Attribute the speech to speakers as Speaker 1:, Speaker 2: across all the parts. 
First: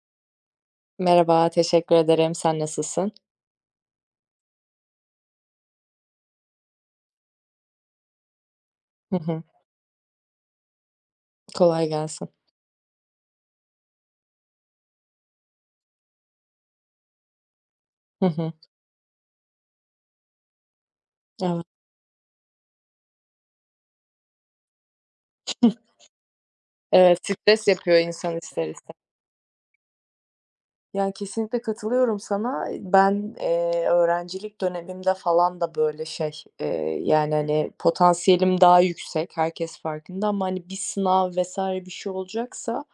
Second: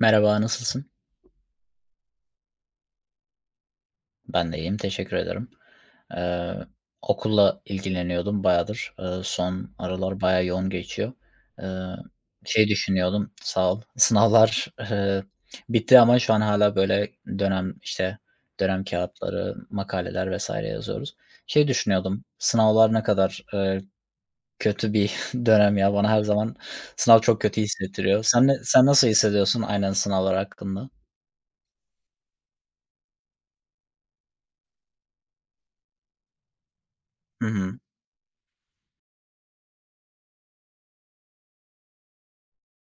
Speaker 1: Merhaba, nasılsın?
Speaker 2: Merhaba, teşekkür ederim. Sen nasılsın?
Speaker 1: Ben de iyiyim, teşekkür ederim. Eee, okulla ilgileniyordum bayağıdır.
Speaker 2: Hı hı.
Speaker 1: Son aralar bayağı yoğun geçiyor. Eee,
Speaker 2: Kolay gelsin.
Speaker 1: şey düşünüyordum, sağ ol. Sınavlar bitti ama şu an hala böyle dönem, işte,
Speaker 2: Hı hı.
Speaker 1: dönem kağıtları, makaleler vesaire yazıyoruz.
Speaker 2: Evet.
Speaker 1: Şey düşünüyordum, sınavlar ne kadar kötü bir dönem ya. Bana her zaman
Speaker 2: Evet,
Speaker 1: sınav çok kötü
Speaker 2: stres yapıyor
Speaker 1: hissettiriyor.
Speaker 2: insan
Speaker 1: Sen ne
Speaker 2: ister is
Speaker 1: sen nasıl hissediyorsun aynen sınavlar hakkında?
Speaker 2: Yani, kesinlikle katılıyorum sana. Ben, öğrencilik dönemimde falan da, böyle, şey, yani,
Speaker 1: Hı
Speaker 2: hani,
Speaker 1: hı.
Speaker 2: potansiyelim daha yüksek, herkes farkında ama, hani, bir sınav vesaire bir şey olacaksa,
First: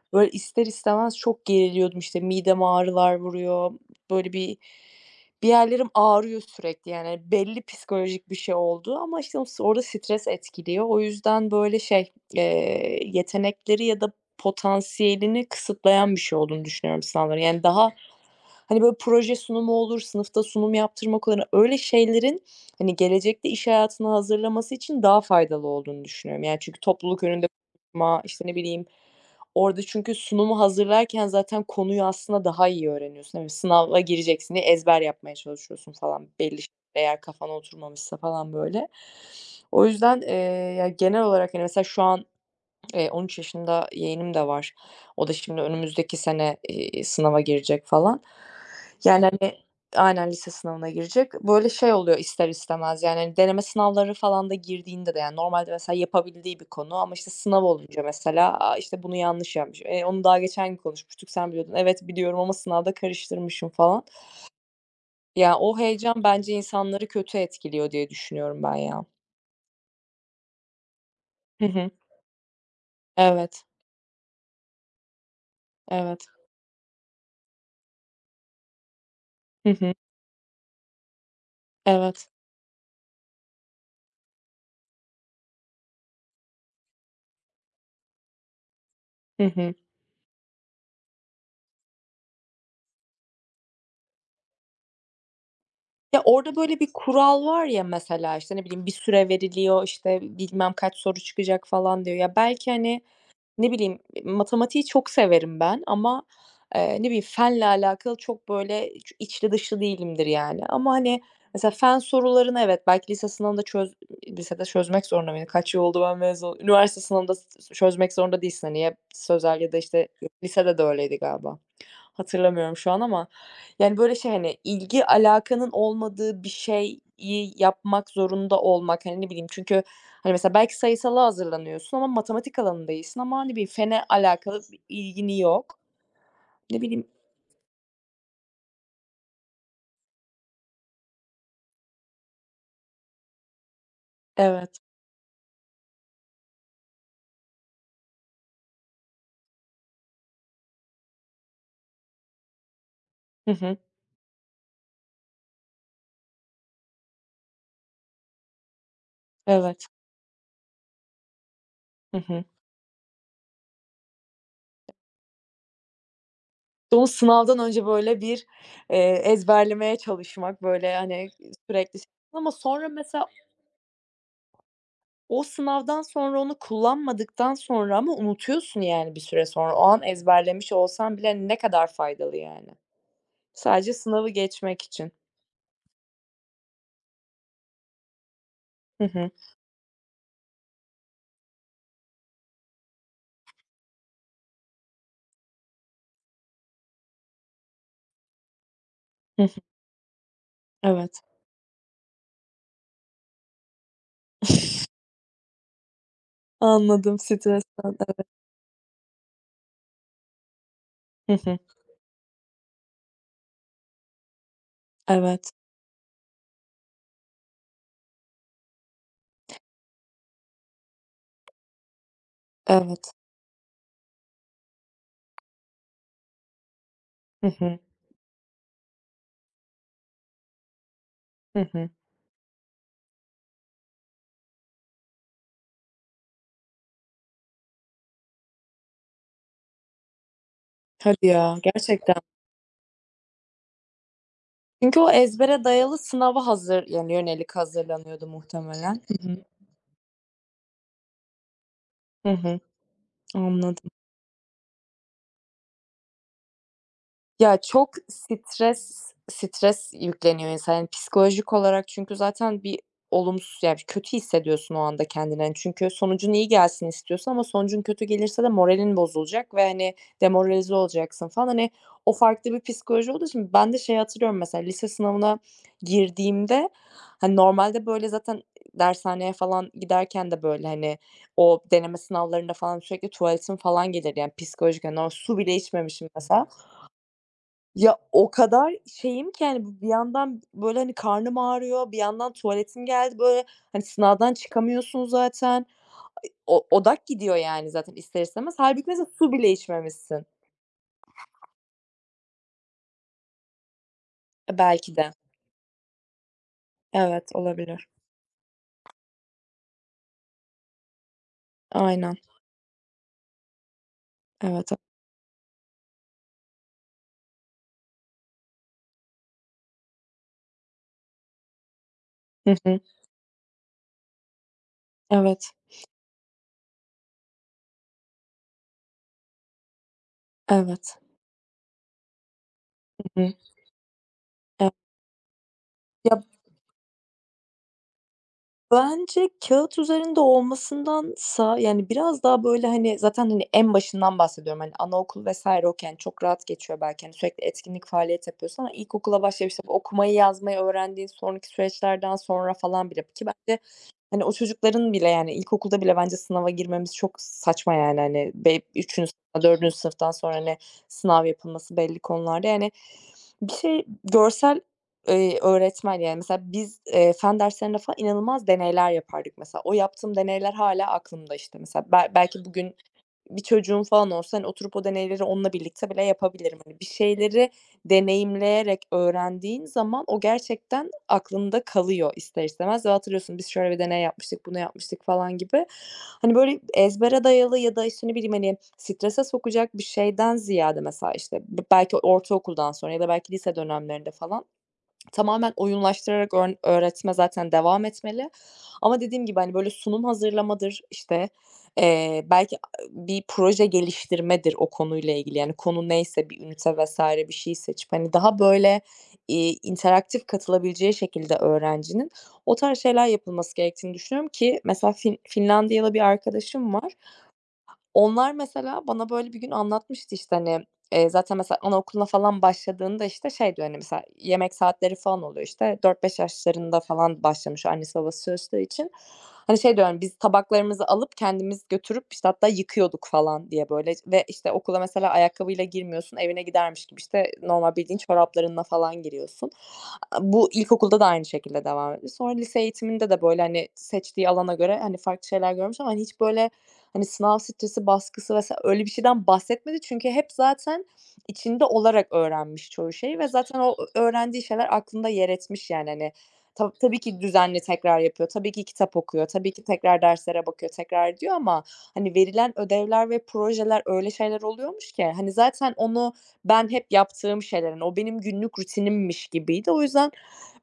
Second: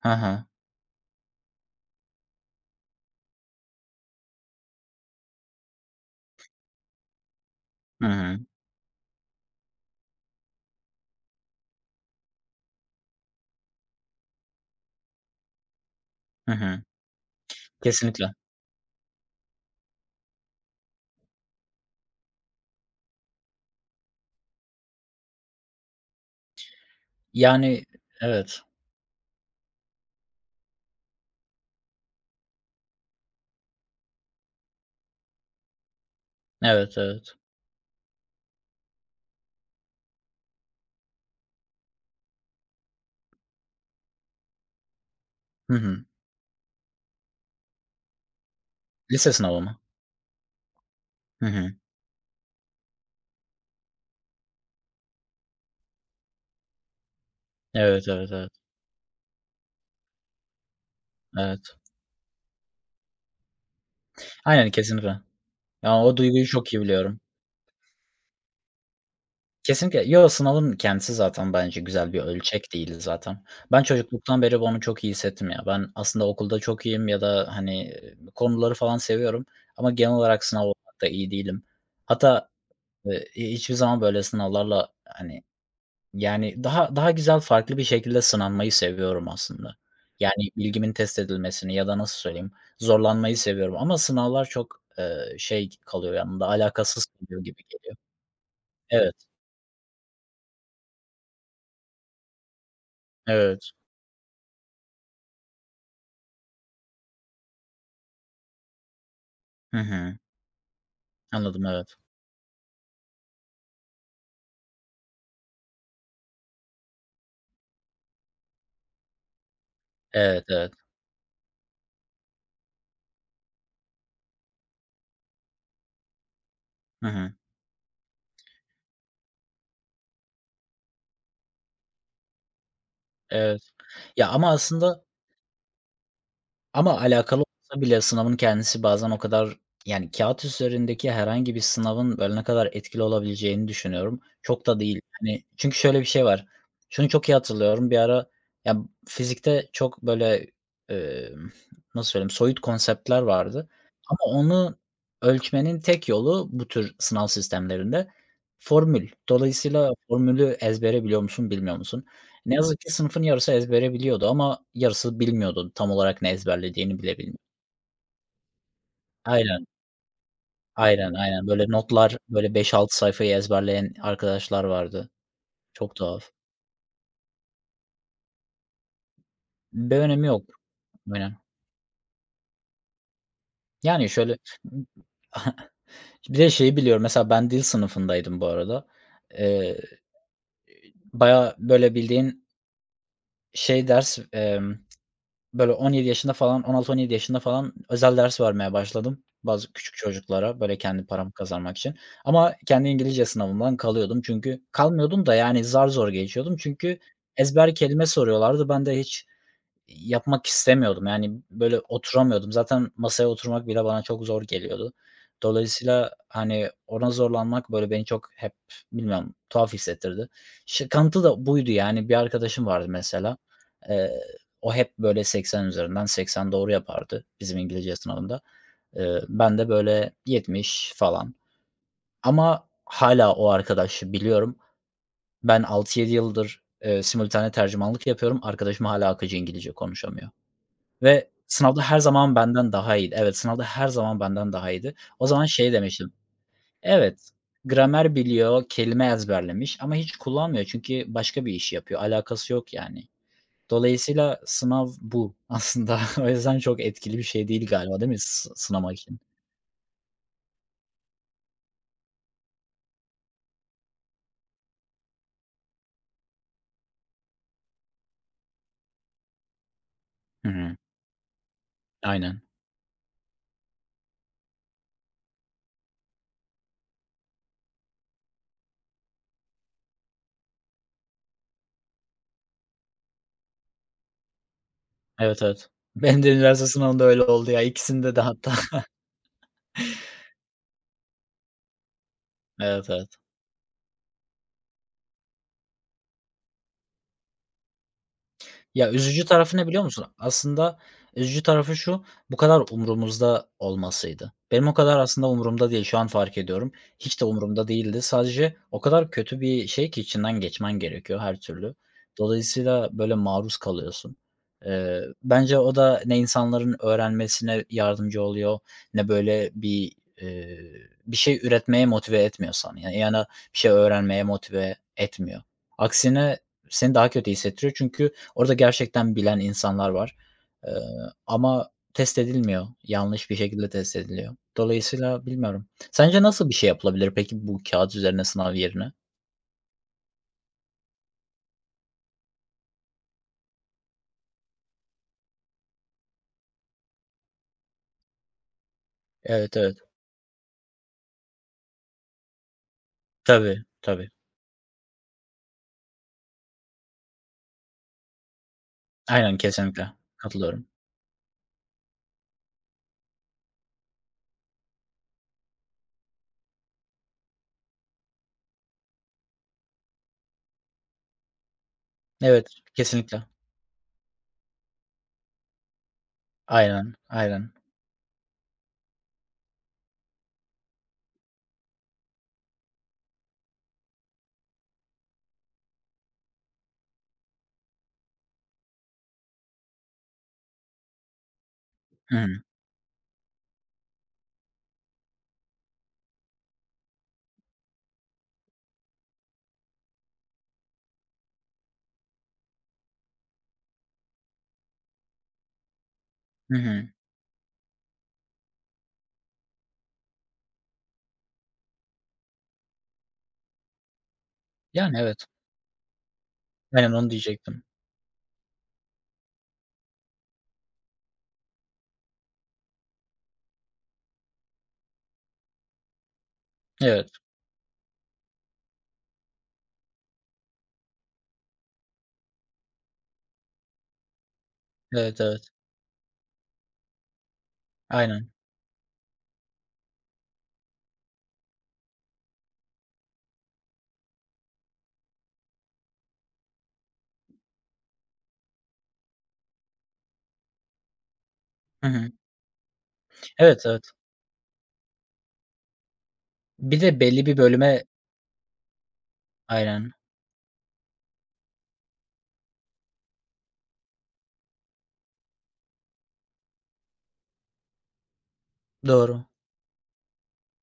Speaker 1: Hı
Speaker 2: böyle,
Speaker 1: hı.
Speaker 2: ister istemez çok geriliyordum. İşte, mideme ağrılar vuruyor, böyle, bir yerlerim ağrıyor sürekli, yani, belli
Speaker 1: Hı
Speaker 2: psikolojik bir
Speaker 1: hı.
Speaker 2: şey oldu ama, işte, o orada stres etkiliyor. O yüzden, böyle, şey, yetenekleri ya da potansiyelini kısıtlayan bir şey
Speaker 1: Hı
Speaker 2: olduğunu
Speaker 1: hı.
Speaker 2: düşünüyorum sınavların. Yani daha,
Speaker 1: Kesinlikle.
Speaker 2: hani, böyle proje sunumu olur, sınıfta sunum yaptırmak olur. Hani öyle şeylerin, hani, gelecekte iş hayatına hazırlaması için daha faydalı olduğunu düşünüyorum. Yani çünkü topluluk önünde
Speaker 1: Yani
Speaker 2: konuşma, işte, ne
Speaker 1: evet.
Speaker 2: bileyim, orada çünkü sunumu hazırlarken zaten konuyu aslında daha iyi öğreniyorsun. Hani, sınava gireceksin diye ezber yapmaya çalışıyorsun falan belli şeyler
Speaker 1: Evet,
Speaker 2: eğer
Speaker 1: evet.
Speaker 2: kafana oturmamışsa falan, böyle. O yüzden, ya, genel olarak, hani, mesela şu an 13 yaşında yeğenim de var. O da şimdi
Speaker 1: Hı hı.
Speaker 2: önümüzdeki sene, sınava girecek falan. Yani,
Speaker 1: Lise
Speaker 2: hani
Speaker 1: sınavı mı?
Speaker 2: Aynen, lise sınavına girecek.
Speaker 1: Hı
Speaker 2: Böyle
Speaker 1: hı.
Speaker 2: şey oluyor ister istemez, yani, hani, deneme sınavları falan da girdiğinde de, yani, normalde mesela yapabildiği bir konu ama, işte, sınav olunca
Speaker 1: Evet, evet, evet.
Speaker 2: mesela, "A, işte, bunu yanlış yapmışım." Onu daha geçen gün konuşmuştuk, sen biliyordun.
Speaker 1: Evet.
Speaker 2: "Evet, biliyorum ama sınavda karıştırmışım." falan.
Speaker 1: Aynen, kesinlikle.
Speaker 2: Ya, o
Speaker 1: Ya,
Speaker 2: heyecan
Speaker 1: o duyguyu
Speaker 2: bence
Speaker 1: çok iyi
Speaker 2: insanları
Speaker 1: biliyorum.
Speaker 2: kötü etkiliyor diye düşünüyorum ben ya.
Speaker 1: Kesinlikle. Yo, sınavın kendisi zaten
Speaker 2: Hı
Speaker 1: bence
Speaker 2: hı.
Speaker 1: güzel bir ölçek değil zaten.
Speaker 2: Evet,
Speaker 1: Ben çocukluktan beri bunu çok iyi hissettim ya. Ben
Speaker 2: evet.
Speaker 1: aslında okulda çok iyiyim ya da, hani, konuları falan seviyorum
Speaker 2: Hı
Speaker 1: ama
Speaker 2: hı.
Speaker 1: genel olarak sınav olarak da iyi değilim.
Speaker 2: Evet.
Speaker 1: Hatta, hiçbir zaman böyle sınavlarla, hani. Yani, daha güzel, farklı bir şekilde sınanmayı seviyorum
Speaker 2: Hı hı.
Speaker 1: aslında. Yani, bilgimin test edilmesini ya da nasıl söyleyeyim, zorlanmayı seviyorum ama sınavlar çok şey kalıyor
Speaker 2: Ya,
Speaker 1: yanımda,
Speaker 2: orada böyle bir
Speaker 1: alakasız
Speaker 2: kural
Speaker 1: kalıyor gibi
Speaker 2: var ya
Speaker 1: geliyor.
Speaker 2: mesela, işte, ne bileyim, bir
Speaker 1: Evet,
Speaker 2: süre veriliyor, işte, bilmem kaç soru çıkacak falan diyor. Ya, belki, hani, ne
Speaker 1: evet.
Speaker 2: bileyim, matematiği çok severim ben ama, ne bileyim, fenle alakalı çok böyle içli
Speaker 1: Hı
Speaker 2: dışlı
Speaker 1: hı.
Speaker 2: değilimdir yani. Ama, hani,
Speaker 1: Anladım,
Speaker 2: mesela
Speaker 1: evet.
Speaker 2: fen sorularını evet, belki lise sınavında çöz lisede çözmek zorunda mıyım Kaç yıl oldu ben mezun Üniversite sınavında çözmek zorunda değilsin, hani, ya sözel ya da, işte,
Speaker 1: Evet, evet.
Speaker 2: lisede de öyleydi galiba. Hatırlamıyorum şu an ama, yani, böyle, şey, hani, ilgi alakanın olmadığı bir şeyi
Speaker 1: Hı hı.
Speaker 2: yapmak zorunda olmak, hani, ne bileyim çünkü, hani, mesela belki sayısala hazırlanıyorsun ama matematik alanında değilsin ama, ne
Speaker 1: Evet.
Speaker 2: bileyim, fene
Speaker 1: Ya, ama
Speaker 2: alakalı bir
Speaker 1: aslında.
Speaker 2: ilgin yok. Ne
Speaker 1: Ama
Speaker 2: bileyim
Speaker 1: alakalı olsa bile sınavın kendisi bazen o kadar, yani kağıt üzerindeki herhangi bir sınavın böyle ne kadar etkili olabileceğini düşünüyorum. Çok
Speaker 2: Evet.
Speaker 1: da değil. Hani çünkü şöyle bir şey var. Şunu çok iyi hatırlıyorum. Bir ara ya fizikte çok böyle, emm, nasıl söyleyeyim, soyut konseptler
Speaker 2: Hı
Speaker 1: vardı
Speaker 2: hı.
Speaker 1: ama onu ölçmenin tek yolu bu tür sınav sistemlerinde formül.
Speaker 2: Evet.
Speaker 1: Dolayısıyla formülü ezbere biliyor musun, bilmiyor musun?
Speaker 2: Hı hı.
Speaker 1: Ne yazık ki sınıfın yarısı ezbere biliyordu ama yarısı bilmiyordu. Tam olarak ne
Speaker 2: İşte
Speaker 1: ezberlediğini
Speaker 2: onu
Speaker 1: bile bilmiyor.
Speaker 2: sınavdan önce, böyle, bir,
Speaker 1: Aynen,
Speaker 2: ezberlemeye çalışmak, böyle,
Speaker 1: aynen,
Speaker 2: hani,
Speaker 1: aynen. Böyle
Speaker 2: sürekli şey.
Speaker 1: notlar,
Speaker 2: Ama
Speaker 1: böyle beş
Speaker 2: sonra
Speaker 1: altı
Speaker 2: mesela
Speaker 1: sayfayı ezberleyen arkadaşlar vardı.
Speaker 2: o
Speaker 1: Çok
Speaker 2: sınavdan
Speaker 1: tuhaf.
Speaker 2: sonra onu kullanmadıktan sonra ama unutuyorsun yani bir süre sonra. O
Speaker 1: Bir
Speaker 2: an
Speaker 1: önemi yok.
Speaker 2: ezberlemiş olsan
Speaker 1: Aynen.
Speaker 2: bile ne kadar faydalı yani. Sadece
Speaker 1: Yani
Speaker 2: sınavı
Speaker 1: şöyle.
Speaker 2: geçmek için.
Speaker 1: Bir de şeyi biliyorum, mesela ben dil sınıfındaydım bu arada.
Speaker 2: Hı hı.
Speaker 1: Eee, bayağı böyle bildiğin şey ders, böyle 17 yaşında falan, 16-17 yaşında falan özel ders vermeye başladım
Speaker 2: Hı hı.
Speaker 1: bazı küçük çocuklara, böyle kendi
Speaker 2: Evet.
Speaker 1: paramı kazanmak için. Ama kendi İngilizce sınavımdan kalıyordum çünkü kalmıyordum da yani zar zor geçiyordum çünkü
Speaker 2: Anladım
Speaker 1: ezber
Speaker 2: stresten.
Speaker 1: kelime
Speaker 2: Evet.
Speaker 1: soruyorlardı. Ben de hiç yapmak istemiyordum.
Speaker 2: Hı
Speaker 1: Yani,
Speaker 2: hı.
Speaker 1: böyle, oturamıyordum. Zaten masaya oturmak bile bana çok zor geliyordu.
Speaker 2: Evet.
Speaker 1: Dolayısıyla, hani, ona zorlanmak, böyle, beni çok hep bilmiyorum, tuhaf hissettirdi. Şıkıntı da buydu, yani. Bir arkadaşım vardı
Speaker 2: Evet.
Speaker 1: mesela. Eee, o hep, böyle, 80 üzerinden 80 doğru yapardı
Speaker 2: Hı
Speaker 1: bizim
Speaker 2: hı.
Speaker 1: İngilizce sınavında. Ben de, böyle, 70 falan
Speaker 2: Hı hı.
Speaker 1: ama hala o arkadaşı biliyorum. Ben 6 yedi yıldır, simultane tercümanlık yapıyorum. Arkadaşım hala akıcı İngilizce konuşamıyor.
Speaker 2: Hadi
Speaker 1: Ve
Speaker 2: ya,
Speaker 1: sınavda her
Speaker 2: gerçekten.
Speaker 1: zaman benden daha iyiydi. Evet, sınavda her zaman benden daha iyiydi.
Speaker 2: Çünkü o
Speaker 1: O zaman
Speaker 2: ezbere
Speaker 1: şey
Speaker 2: dayalı
Speaker 1: demiştim,
Speaker 2: sınava hazır yani
Speaker 1: evet,
Speaker 2: yönelik
Speaker 1: gramer
Speaker 2: hazırlanıyordu
Speaker 1: biliyor,
Speaker 2: muhtemelen.
Speaker 1: kelime
Speaker 2: Hı hı.
Speaker 1: ezberlemiş ama hiç kullanmıyor çünkü başka bir iş yapıyor,
Speaker 2: Hı
Speaker 1: alakası
Speaker 2: hı.
Speaker 1: yok yani.
Speaker 2: Anladım.
Speaker 1: Dolayısıyla sınav bu aslında. O yüzden çok etkili bir şey
Speaker 2: Ya,
Speaker 1: değil
Speaker 2: çok
Speaker 1: galiba değil mi sınamak
Speaker 2: stres
Speaker 1: için?
Speaker 2: stres yükleniyor insana, yani, psikolojik olarak çünkü zaten bir olumsuz, yani bir kötü hissediyorsun o anda kendini, hani, çünkü sonucun iyi gelsin istiyorsun ama sonucun kötü gelirse de moralin bozulacak ve, hani,
Speaker 1: Hı
Speaker 2: demoralize
Speaker 1: hı.
Speaker 2: olacaksın falan. Hani, o
Speaker 1: Aynen.
Speaker 2: farklı bir psikoloji olduğu için ben de şeyi hatırlıyorum mesela lise sınavına girdiğimde, hani, normalde, böyle, zaten dershaneye falan giderken de, böyle, hani, o deneme sınavlarında falan sürekli tuvaletim falan gelir, yani, psikolojik, hani, o su
Speaker 1: Evet,
Speaker 2: bile
Speaker 1: evet.
Speaker 2: içmemişim
Speaker 1: Benim de
Speaker 2: mesela.
Speaker 1: üniversite sınavında öyle oldu ya.
Speaker 2: Ya,
Speaker 1: İkisinde de
Speaker 2: o
Speaker 1: hatta.
Speaker 2: kadar şeyim ki, yani bir yandan, böyle, hani, karnım ağrıyor, bir yandan tuvaletim
Speaker 1: Evet, evet.
Speaker 2: geldi, böyle, hani, sınavdan çıkamıyorsun zaten. E, o odak gidiyor yani zaten ister istemez. Hâlbuki
Speaker 1: Ya,
Speaker 2: mesela
Speaker 1: üzücü
Speaker 2: su bile
Speaker 1: tarafı ne biliyor musun?
Speaker 2: içmemişsin.
Speaker 1: Aslında üzücü tarafı şu, bu kadar umurumuzda olmasıydı.
Speaker 2: E,
Speaker 1: Benim o
Speaker 2: belki
Speaker 1: kadar
Speaker 2: de.
Speaker 1: aslında umurumda değil, şu an fark ediyorum. Hiç de
Speaker 2: Evet,
Speaker 1: umurumda
Speaker 2: olabilir.
Speaker 1: değildi. Sadece o kadar kötü bir şey ki içinden geçmen gerekiyor her türlü.
Speaker 2: Aynen.
Speaker 1: Dolayısıyla böyle maruz kalıyorsun.
Speaker 2: Evet.
Speaker 1: Bence o da ne insanların öğrenmesine yardımcı oluyor ne böyle bir, eee, bir şey üretmeye motive etmiyor
Speaker 2: Hı hı.
Speaker 1: sana. Yani yana bir şey öğrenmeye motive etmiyor.
Speaker 2: Evet.
Speaker 1: Aksine seni daha kötü hissettiriyor çünkü orada gerçekten bilen insanlar var, eee,
Speaker 2: Evet.
Speaker 1: ama test edilmiyor.
Speaker 2: Hı
Speaker 1: Yanlış
Speaker 2: hı.
Speaker 1: bir şekilde test ediliyor.
Speaker 2: E
Speaker 1: Dolayısıyla bilmiyorum. Sence nasıl bir şey yapılabilir peki bu kağıt üzerine sınav yerine?
Speaker 2: Bence kağıt üzerinde olmasındansa, yani, biraz daha, böyle, hani, zaten, hani, en başından bahsediyorum. Hani, anaokul vesaire okey, yani, çok rahat geçiyor belki, hani, sürekli etkinlik, faaliyet yapıyorsun ama ilkokula başlayıp,
Speaker 1: Evet,
Speaker 2: işte,
Speaker 1: evet.
Speaker 2: okumayı, yazmayı öğrendiğin sonraki süreçlerden sonra falan bile ki bence
Speaker 1: Tabii, tabii.
Speaker 2: Hani, o çocukların bile, yani, ilkokulda bile bence sınava girmemiz çok saçma, yani, hani, 3'üncü
Speaker 1: Aynen,
Speaker 2: sınıfta, 4'üncü
Speaker 1: kesinlikle.
Speaker 2: sınıftan sonra, hani,
Speaker 1: Katılıyorum.
Speaker 2: sınav yapılması belli konularda. Yani, bir şey görsel, öğretmen, yani, mesela biz, fen derslerinde falan inanılmaz deneyler yapardık mesela. O yaptığım deneyler hâlâ aklımda, işte, mesela. Belki
Speaker 1: Evet,
Speaker 2: bugün
Speaker 1: kesinlikle.
Speaker 2: bir çocuğum falan olsa, hani, oturup o deneyleri onunla birlikte bile yapabilirim. Hani, bir
Speaker 1: Aynen,
Speaker 2: şeyleri
Speaker 1: aynen.
Speaker 2: deneyimleyerek öğrendiğin zaman o gerçekten aklında kalıyor ister istemez ve hatırlıyorsun, "Biz şöyle bir deney yapmıştık, bunu yapmıştık." falan gibi. Hani, böyle ezbere dayalı ya da, işte, ne bileyim, hani, strese sokacak bir şeyden ziyade mesela, işte, belki
Speaker 1: Hı hı.
Speaker 2: ortaokuldan sonra ya da belki lise dönemlerinde falan Tamamen oyunlaştırarak öğretme zaten devam etmeli ama dediğim gibi, hani, böyle sunum hazırlamadır, işte, belki bir proje geliştirmedir o konuyla ilgili. Yani, konu neyse bir
Speaker 1: Hı
Speaker 2: ünite
Speaker 1: hı.
Speaker 2: vesaire bir şey seçip, hani, daha böyle, interaktif katılabileceği şekilde öğrencinin o tarz şeyler yapılması gerektiğini düşünüyorum ki mesela
Speaker 1: Yani, evet.
Speaker 2: Finlandiyalı bir arkadaşım var.
Speaker 1: Aynen onu diyecektim.
Speaker 2: Onlar mesela bana böyle bir gün anlatmıştı, işte, hani, zaten mesela anaokuluna falan başladığında, işte, şey diyor, hani, mesela yemek saatleri falan oluyor, işte, 4-5 yaşlarında
Speaker 1: Evet,
Speaker 2: falan başlamış annesi babası çalıştığı için. Hani, şey diyor, hani, biz tabaklarımızı alıp kendimiz götürüp, işte, hatta yıkıyorduk falan diye, böyle, ve, işte, okula mesela
Speaker 1: evet, evet.
Speaker 2: ayakkabıyla girmiyorsun, evine gidermiş gibi, işte, normal bildiğin
Speaker 1: Aynen.
Speaker 2: çoraplarınla falan giriyorsun. A bu ilkokulda da aynı şekilde devam ediyor. Sonra lise eğitiminde de, böyle, hani, seçtiği alana göre, hani, farklı şeyler görmüş ama, hani, hiç böyle Hani, sınav stresi, baskısı vs. öyle bir şeyden bahsetmedi çünkü hep zaten içinde
Speaker 1: Hı
Speaker 2: olarak
Speaker 1: hı.
Speaker 2: öğrenmiş çoğu şeyi ve zaten
Speaker 1: Evet,
Speaker 2: o
Speaker 1: evet.
Speaker 2: öğrendiği şeyler aklında yer etmiş, yani, hani.
Speaker 1: Bir
Speaker 2: Tabii
Speaker 1: de
Speaker 2: ki
Speaker 1: belli bir
Speaker 2: düzenli
Speaker 1: bölüme.
Speaker 2: tekrar yapıyor, tabii ki kitap okuyor, tabii ki
Speaker 1: Aynen.
Speaker 2: tekrar derslere bakıyor, tekrar ediyor ama, hani, verilen ödevler ve projeler öyle şeyler oluyormuş ki, hani, zaten onu ben hep yaptığım şeyler, hani, o benim günlük
Speaker 1: Doğru.
Speaker 2: rutinimmiş gibiydi. O yüzden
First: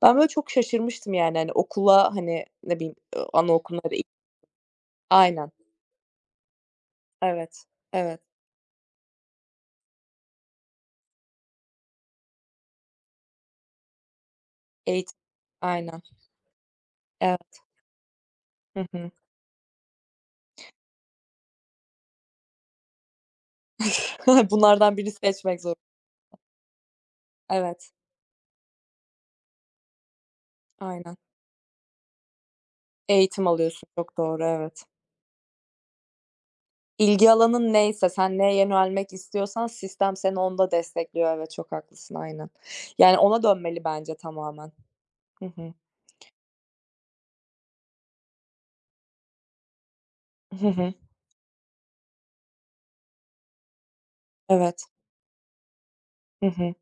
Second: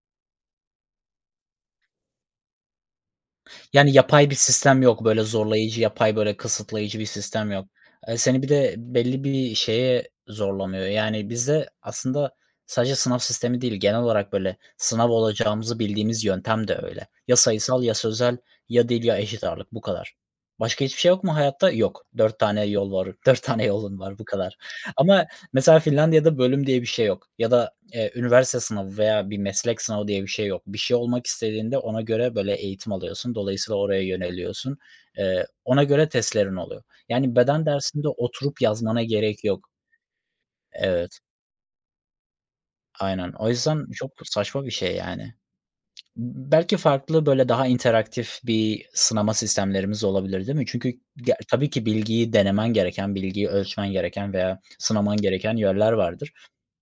Speaker 2: ben böyle çok şaşırmıştım, yani, hani, okula, hani, ne bileyim, anaokuluna
Speaker 1: Yani,
Speaker 2: da ilk
Speaker 1: yapay bir sistem yok, böyle,
Speaker 2: Aynen.
Speaker 1: zorlayıcı, yapay, böyle, kısıtlayıcı bir sistem
Speaker 2: Evet,
Speaker 1: yok.
Speaker 2: evet.
Speaker 1: Seni bir de belli bir şeye zorlamıyor. Yani, bizde aslında sadece sınav sistemi değil, genel olarak, böyle, sınav
Speaker 2: Eğitim.
Speaker 1: olacağımızı
Speaker 2: Aynen.
Speaker 1: bildiğimiz yöntem de öyle. Ya
Speaker 2: Evet.
Speaker 1: sayısal ya sözel
Speaker 2: Hı
Speaker 1: ya dil
Speaker 2: hı.
Speaker 1: ya eşit ağırlık, bu kadar. Başka hiçbir şey yok mu hayatta? Yok. 4 tane yol var. 4 tane yolun var, bu kadar.
Speaker 2: Bunlardan biri
Speaker 1: Ama
Speaker 2: seçmek zor
Speaker 1: mesela Finlandiya'da bölüm diye bir şey yok ya da.
Speaker 2: Evet,
Speaker 1: Üniversite sınavı veya bir meslek sınavı diye bir şey yok. Bir şey
Speaker 2: aynen.
Speaker 1: olmak istediğinde ona göre, böyle, eğitim alıyorsun.
Speaker 2: Eğitim
Speaker 1: Dolayısıyla
Speaker 2: alıyorsun.
Speaker 1: oraya
Speaker 2: Çok doğru,
Speaker 1: yöneliyorsun.
Speaker 2: evet.
Speaker 1: Ona göre testlerin oluyor.
Speaker 2: İlgi
Speaker 1: Yani beden
Speaker 2: alanın
Speaker 1: dersinde
Speaker 2: neyse, sen neye
Speaker 1: oturup yazmana
Speaker 2: yönelmek
Speaker 1: gerek
Speaker 2: istiyorsan
Speaker 1: yok.
Speaker 2: sistem seni onda
Speaker 1: Evet,
Speaker 2: destekliyor. Evet, çok haklısın, aynen. Yani
Speaker 1: aynen.
Speaker 2: ona
Speaker 1: O
Speaker 2: dönmeli
Speaker 1: yüzden çok
Speaker 2: bence
Speaker 1: saçma
Speaker 2: tamamen.
Speaker 1: bir şey, yani.
Speaker 2: Hı hı.
Speaker 1: Belki farklı, böyle, daha interaktif bir sınama sistemlerimiz olabilir, değil mi?
Speaker 2: Hı hı.
Speaker 1: Çünkü tabii ki bilgiyi denemen gereken, bilgiyi ölçmen gereken veya
Speaker 2: Evet.
Speaker 1: sınaman gereken yerler vardır.
Speaker 2: Hı hı.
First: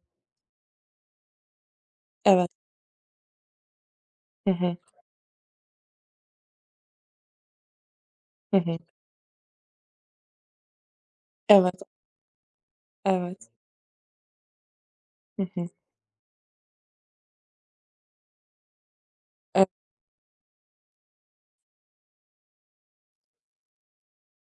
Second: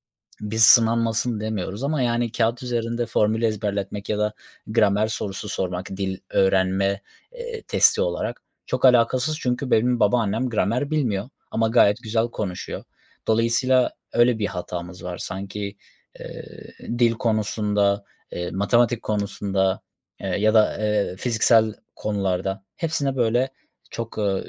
Speaker 1: Biz sınanmasın demiyoruz ama, yani,
Speaker 2: Evet.
Speaker 1: kağıt üzerinde formül ezberletmek ya da
Speaker 2: Hı hı.
Speaker 1: gramer sorusu sormak dil öğrenme, testi olarak
Speaker 2: Hı hı.
Speaker 1: çok alakasız çünkü benim babaannem gramer bilmiyor ama
Speaker 2: Evet,
Speaker 1: gayet güzel konuşuyor.
Speaker 2: evet.
Speaker 1: Dolayısıyla öyle bir hatamız var.
Speaker 2: Hı hı.
Speaker 1: Sanki, eee, dil konusunda, matematik
Speaker 2: Evet.
Speaker 1: konusunda, ya da, fiziksel konularda hepsine böyle çok,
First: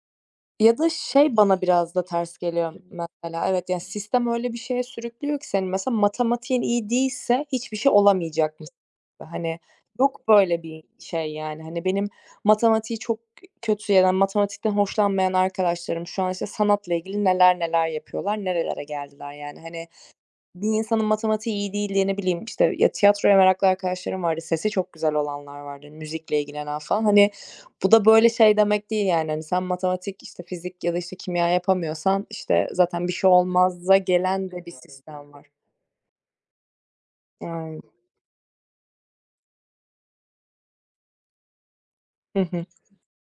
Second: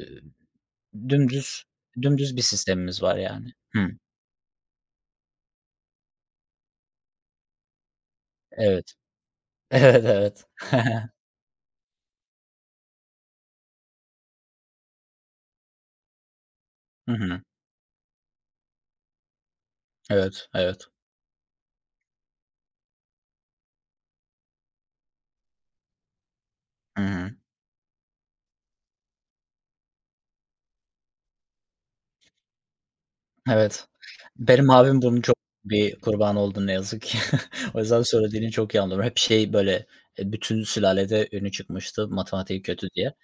Speaker 2: Ya da şey bana
Speaker 1: dümdüz
Speaker 2: biraz da
Speaker 1: dümdüz
Speaker 2: ters
Speaker 1: bir
Speaker 2: geliyor
Speaker 1: sistemimiz var
Speaker 2: mesela,
Speaker 1: yani.
Speaker 2: evet, yani,
Speaker 1: Hı.
Speaker 2: sistem öyle bir şeye sürüklüyor ki seni mesela matematiğin iyi değilse hiçbir şey olamayacak mı
Speaker 1: Evet.
Speaker 2: Hani,
Speaker 1: Evet,
Speaker 2: yok
Speaker 1: evet.
Speaker 2: böyle bir şey, yani. Hani, benim matematiği çok kötü ya da matematikten hoşlanmayan arkadaşlarım şu an, işte, sanatla
Speaker 1: Hı
Speaker 2: ilgili
Speaker 1: hı.
Speaker 2: neler neler yapıyorlar, nerelere geldiler, yani. Hani,
Speaker 1: Evet,
Speaker 2: bir
Speaker 1: evet.
Speaker 2: insanın matematiği iyi değil diye, ne bileyim, işte, ya, tiyatroya meraklı arkadaşlarım vardı, sesi çok güzel olanlar vardı, müzikle ilgilenen
Speaker 1: Hı
Speaker 2: falan. Hani,
Speaker 1: hı.
Speaker 2: bu da böyle şey demek değil, yani, hani, sen matematik, işte, fizik ya da, işte, kimya yapamıyorsan, işte, zaten bir şey
Speaker 1: Evet.
Speaker 2: olmaz'a gelen de
Speaker 1: Benim
Speaker 2: bir
Speaker 1: abim bunun
Speaker 2: sistem
Speaker 1: çok
Speaker 2: var.
Speaker 1: bir kurbanı oldu ne yazık ki. O
Speaker 2: Yani.
Speaker 1: yüzden söylediğini çok iyi anlıyorum. Hep şey böyle, bütün sülalede önü çıkmıştı
Speaker 2: Hı
Speaker 1: matematiği
Speaker 2: hı.
Speaker 1: kötü diye.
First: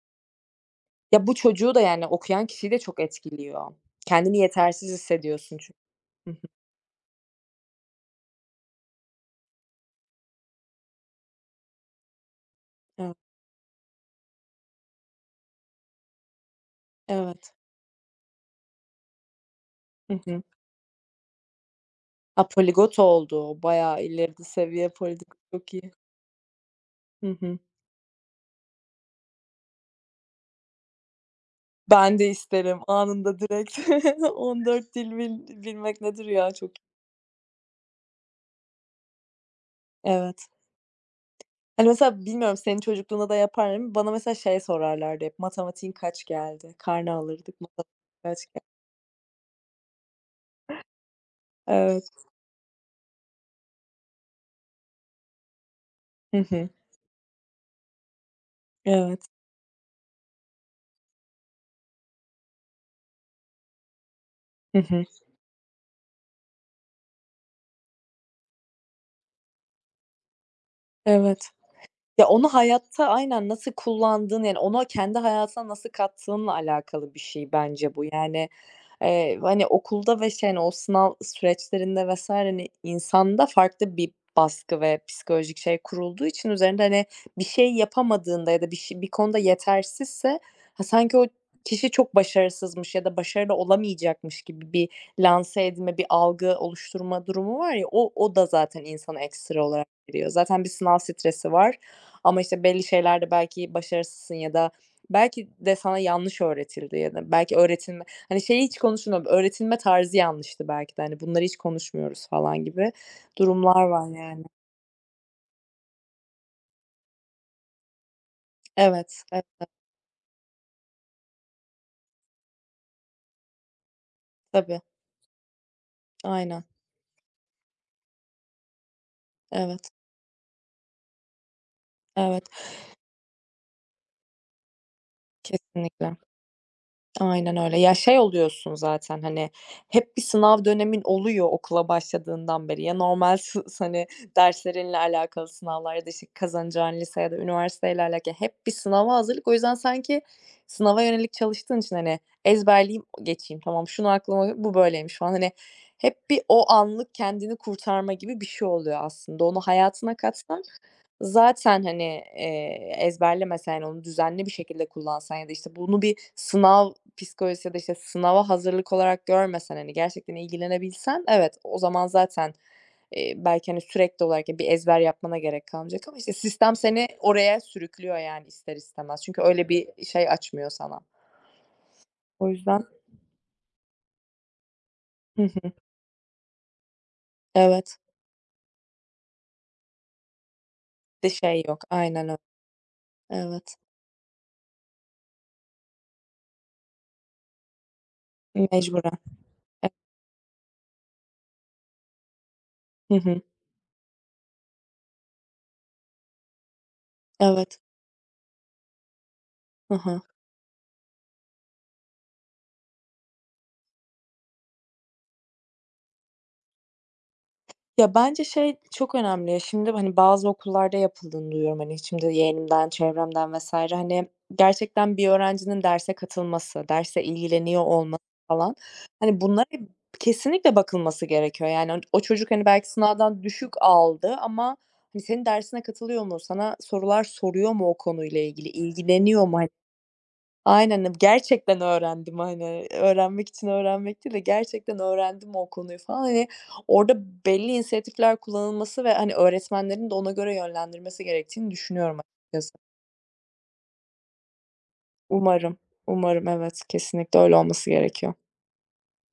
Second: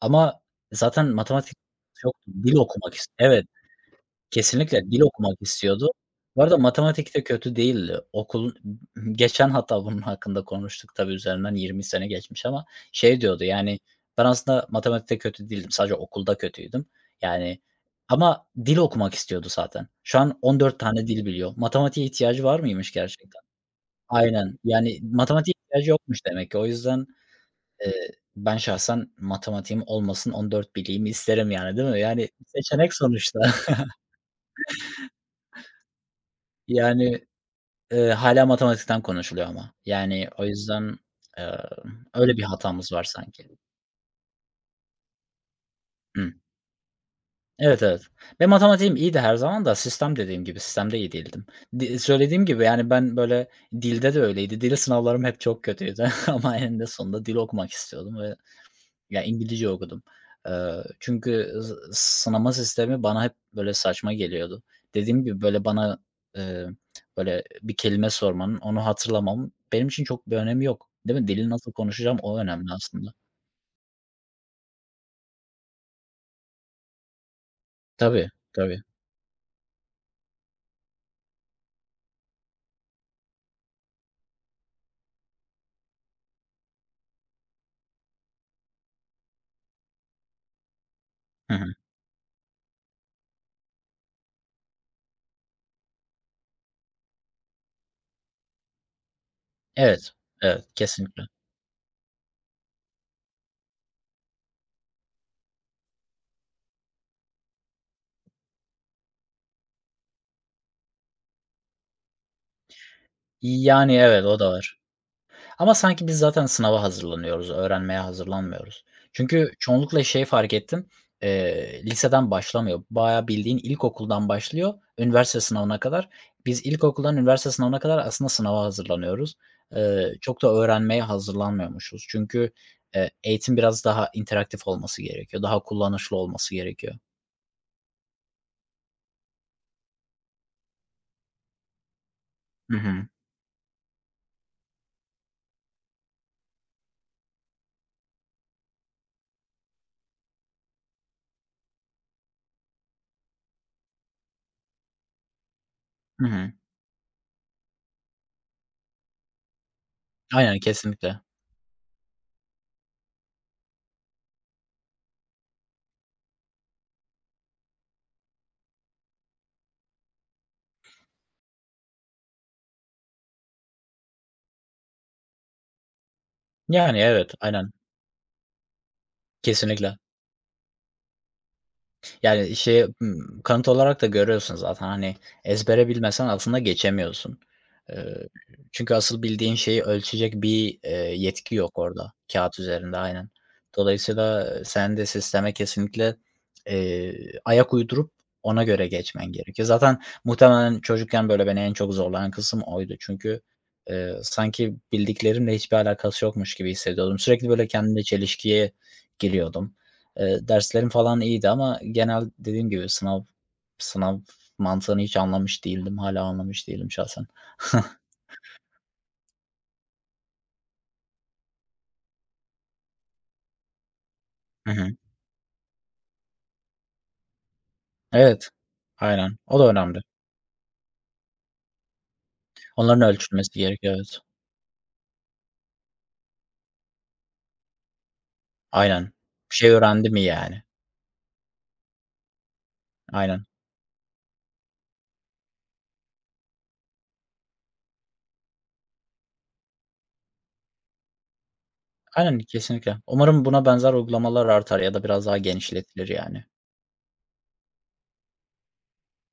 Speaker 1: Ama zaten
Speaker 2: Ya, bu
Speaker 1: matematik
Speaker 2: çocuğu da, yani,
Speaker 1: yok.
Speaker 2: okuyan
Speaker 1: Dil
Speaker 2: kişiyi de
Speaker 1: okumak
Speaker 2: çok
Speaker 1: ist Evet.
Speaker 2: etkiliyor. Kendini
Speaker 1: Kesinlikle
Speaker 2: yetersiz
Speaker 1: dil okumak
Speaker 2: hissediyorsun çünkü.
Speaker 1: istiyordu.
Speaker 2: Hı
Speaker 1: Bu
Speaker 2: hı.
Speaker 1: arada matematikte kötü değildi. Okul. Geçen hatta bunun hakkında konuştuk tabii üzerinden 20 sene geçmiş ama
Speaker 2: Evet.
Speaker 1: şey diyordu, yani, "Ben aslında matematikte kötü değildim, sadece okulda kötüydüm."
Speaker 2: Evet.
Speaker 1: Yani ama dil okumak istiyordu zaten.
Speaker 2: Hı
Speaker 1: Şu an
Speaker 2: hı.
Speaker 1: 14 tane dil biliyor. Matematiğe ihtiyacı
Speaker 2: A,
Speaker 1: var mıymış
Speaker 2: poligot
Speaker 1: gerçekten?
Speaker 2: oldu. Bayağı ileride
Speaker 1: Aynen,
Speaker 2: seviye
Speaker 1: yani
Speaker 2: poligot.
Speaker 1: matematiğe
Speaker 2: Çok
Speaker 1: ihtiyacı
Speaker 2: iyi.
Speaker 1: yokmuş demek ki. O yüzden,
Speaker 2: Hı hı.
Speaker 1: ben şahsen matematiğim olmasın, 14 bileyim isterim yani, değil mi?
Speaker 2: Ben
Speaker 1: Yani
Speaker 2: de isterim
Speaker 1: seçenek
Speaker 2: anında
Speaker 1: sonuçta.
Speaker 2: direkt 14 dil bilmek nedir ya çok
Speaker 1: Yani. Hâlâ matematikten konuşuluyor ama. Yani o
Speaker 2: Evet.
Speaker 1: yüzden, eee,
Speaker 2: Hani, mesela
Speaker 1: öyle bir
Speaker 2: bilmiyorum senin
Speaker 1: hatamız var
Speaker 2: çocukluğunda da
Speaker 1: sanki.
Speaker 2: yapar mı? Bana mesela şey sorarlardı hep, "Matematiğin kaç
Speaker 1: Hıh.
Speaker 2: geldi?" Karne alırdık,
Speaker 1: Evet,
Speaker 2: "Matematiğin
Speaker 1: evet.
Speaker 2: kaç
Speaker 1: Ve
Speaker 2: geldi?"
Speaker 1: matematiğim iyiydi her zaman da sistem dediğim gibi, sistemde iyi değildim. Di
Speaker 2: Evet.
Speaker 1: söylediğim gibi, yani, ben böyle dilde de öyleydi. Dil sınavlarım hep çok kötüydü
Speaker 2: Hı
Speaker 1: ama
Speaker 2: hı.
Speaker 1: eninde sonunda dil okumak istiyordum ve. Ya,
Speaker 2: Evet.
Speaker 1: İngilizce okudum. Çünkü sınama sistemi bana hep böyle saçma geliyordu.
Speaker 2: Hı hı.
Speaker 1: Dediğim gibi, böyle, bana, eee, böyle, bir kelime sormanın, onu hatırlamam benim için çok bir önemi yok, değil mi?
Speaker 2: Evet.
Speaker 1: Dili nasıl konuşacağım
Speaker 2: Ya,
Speaker 1: o
Speaker 2: onu
Speaker 1: önemli
Speaker 2: hayatta
Speaker 1: aslında.
Speaker 2: aynen nasıl kullandığın, yani, onu kendi hayatına nasıl kattığınla alakalı bir şey bence bu.
Speaker 1: Tabii,
Speaker 2: Yani,
Speaker 1: tabii.
Speaker 2: hani, okulda ve şey, hani, o sınav süreçlerinde vs. hani, insanda farklı bir baskı ve psikolojik şey kurulduğu için üzerinde, hani, bir şey yapamadığında ya da bir şey bir konuda yetersizse, ha, sanki o
Speaker 1: Hı hı.
Speaker 2: kişi çok başarısızmış ya da başarılı olamayacakmış gibi bir lanse edilme, bir algı oluşturma durumu var ya, o da zaten insana ekstra olarak
Speaker 1: Evet,
Speaker 2: veriyor Zaten
Speaker 1: evet,
Speaker 2: bir sınav
Speaker 1: kesinlikle.
Speaker 2: stresi var. Ama işte belli şeylerde belki başarısızsın ya da belki de sana yanlış öğretildi ya da belki öğretilme hani şeyi hiç konuşulmuyor, öğretilme tarzı yanlıştı belki de, hani, bunları hiç konuşmuyoruz falan gibi durumlar
Speaker 1: Yani,
Speaker 2: var
Speaker 1: evet, o
Speaker 2: yani.
Speaker 1: da var. Ama sanki biz zaten sınava hazırlanıyoruz, öğrenmeye hazırlanmıyoruz.
Speaker 2: Evet, evet,
Speaker 1: Çünkü çoğunlukla şey fark ettim, liseden başlamıyor. Bayağı bildiğin ilkokuldan başlıyor,
Speaker 2: tabii.
Speaker 1: üniversite sınavına kadar.
Speaker 2: Aynen.
Speaker 1: Biz ilkokuldan üniversite sınavına kadar aslında sınava hazırlanıyoruz.
Speaker 2: Evet,
Speaker 1: Çok da öğrenmeye hazırlanmıyormuşuz.
Speaker 2: evet.
Speaker 1: Çünkü, eğitim biraz daha interaktif olması gerekiyor, daha
Speaker 2: Kesinlikle.
Speaker 1: kullanışlı olması gerekiyor.
Speaker 2: Aynen öyle. Ya, şey oluyorsun zaten, hani, hep bir sınav dönemin oluyor okula başladığından
Speaker 1: Hı
Speaker 2: beri. Ya,
Speaker 1: hı.
Speaker 2: normal sı hani, derslerinle alakalı sınavlar ya da, işte, kazanacağın lise ya da üniversiteyle alakalı hep bir sınava hazırlık. O yüzden sanki sınava yönelik çalıştığın için, hani, ezberleyeyim, geçeyim, tamam, şunu aklıma bu böyleymiş falan. Hani,
Speaker 1: Hı
Speaker 2: hep bir
Speaker 1: hı.
Speaker 2: o anlık kendini kurtarma gibi bir şey oluyor aslında. Onu hayatına
Speaker 1: Aynen,
Speaker 2: katsan
Speaker 1: kesinlikle.
Speaker 2: Zaten, hani, ezberlemesen, yani, onu düzenli bir şekilde kullansan ya da, işte, bunu bir sınav psikolojisi ya da, işte, sınava hazırlık olarak görmesen, hani, gerçekten ilgilenebilsen, evet, o zaman zaten, belki, hani, sürekli olarak bir ezber yapmana gerek kalmayacak ama, işte, sistem
Speaker 1: Yani
Speaker 2: seni
Speaker 1: evet,
Speaker 2: oraya
Speaker 1: aynen.
Speaker 2: sürüklüyor, yani, ister istemez. Çünkü öyle
Speaker 1: Kesinlikle.
Speaker 2: bir şey açmıyor sana. O
Speaker 1: Yani,
Speaker 2: yüzden
Speaker 1: şey, kanıt olarak da görüyorsun zaten, hani,
Speaker 2: Hı hı.
Speaker 1: ezbere bilmesen aslında geçemiyorsun.
Speaker 2: Evet.
Speaker 1: Eee, çünkü asıl bildiğin şeyi ölçecek bir,
Speaker 2: De
Speaker 1: yetki
Speaker 2: şey
Speaker 1: yok
Speaker 2: yok.
Speaker 1: orada
Speaker 2: Aynen öyle.
Speaker 1: kağıt üzerinde, aynen.
Speaker 2: Evet.
Speaker 1: Dolayısıyla, sen de sisteme kesinlikle, ayak uydurup ona göre
Speaker 2: Mecburen.
Speaker 1: geçmen gerekiyor. Zaten muhtemelen çocukken, böyle, beni en çok zorlayan kısım oydu.
Speaker 2: Hı hı.
Speaker 1: Çünkü, sanki bildiklerimle hiçbir alakası yokmuş gibi hissediyordum. Sürekli, böyle,
Speaker 2: Evet.
Speaker 1: kendimle çelişkiye giriyordum.
Speaker 2: Hı hı.
Speaker 1: Derslerim falan iyiydi ama genel dediğim gibi sınav sınav mantığını hiç anlamış değildim. Hâlâ anlamış değilim şahsen.
Speaker 2: Ya, bence şey çok önemli ya, şimdi, hani, bazı okullarda yapıldığını duyuyorum, hani, şimdi yeğenimden, çevremden vesaire. Hani,
Speaker 1: Hı hı.
Speaker 2: gerçekten bir öğrencinin derse katılması, derse ilgileniyor olması
Speaker 1: Evet.
Speaker 2: falan,
Speaker 1: Aynen.
Speaker 2: hani,
Speaker 1: O
Speaker 2: bunlara
Speaker 1: da önemli.
Speaker 2: kesinlikle bakılması gerekiyor. Yani, hani, o çocuk, hani, belki
Speaker 1: Onların
Speaker 2: sınavdan
Speaker 1: ölçülmesi
Speaker 2: düşük
Speaker 1: gerekiyor, evet.
Speaker 2: aldı ama, hani, senin dersine katılıyor mu? Sana sorular soruyor mu o konuyla ilgili?
Speaker 1: Aynen.
Speaker 2: İlgileniyor
Speaker 1: Bir
Speaker 2: mu? Hani
Speaker 1: şey öğrendi mi yani?
Speaker 2: Aynen, gerçekten öğrendim, hani,
Speaker 1: Aynen.
Speaker 2: öğrenmek için öğrenmek değil de gerçekten öğrendim o konuyu falan. Hani, orada belli inisiyatifler kullanılması ve, hani, öğretmenlerin de ona göre yönlendirmesi gerektiğini düşünüyorum
Speaker 1: Aynen,
Speaker 2: açıkçası.
Speaker 1: kesinlikle. Umarım buna benzer uygulamalar artar ya da biraz daha
Speaker 2: Umarım,
Speaker 1: genişletilir yani.
Speaker 2: umarım evet, kesinlikle öyle olması gerekiyor.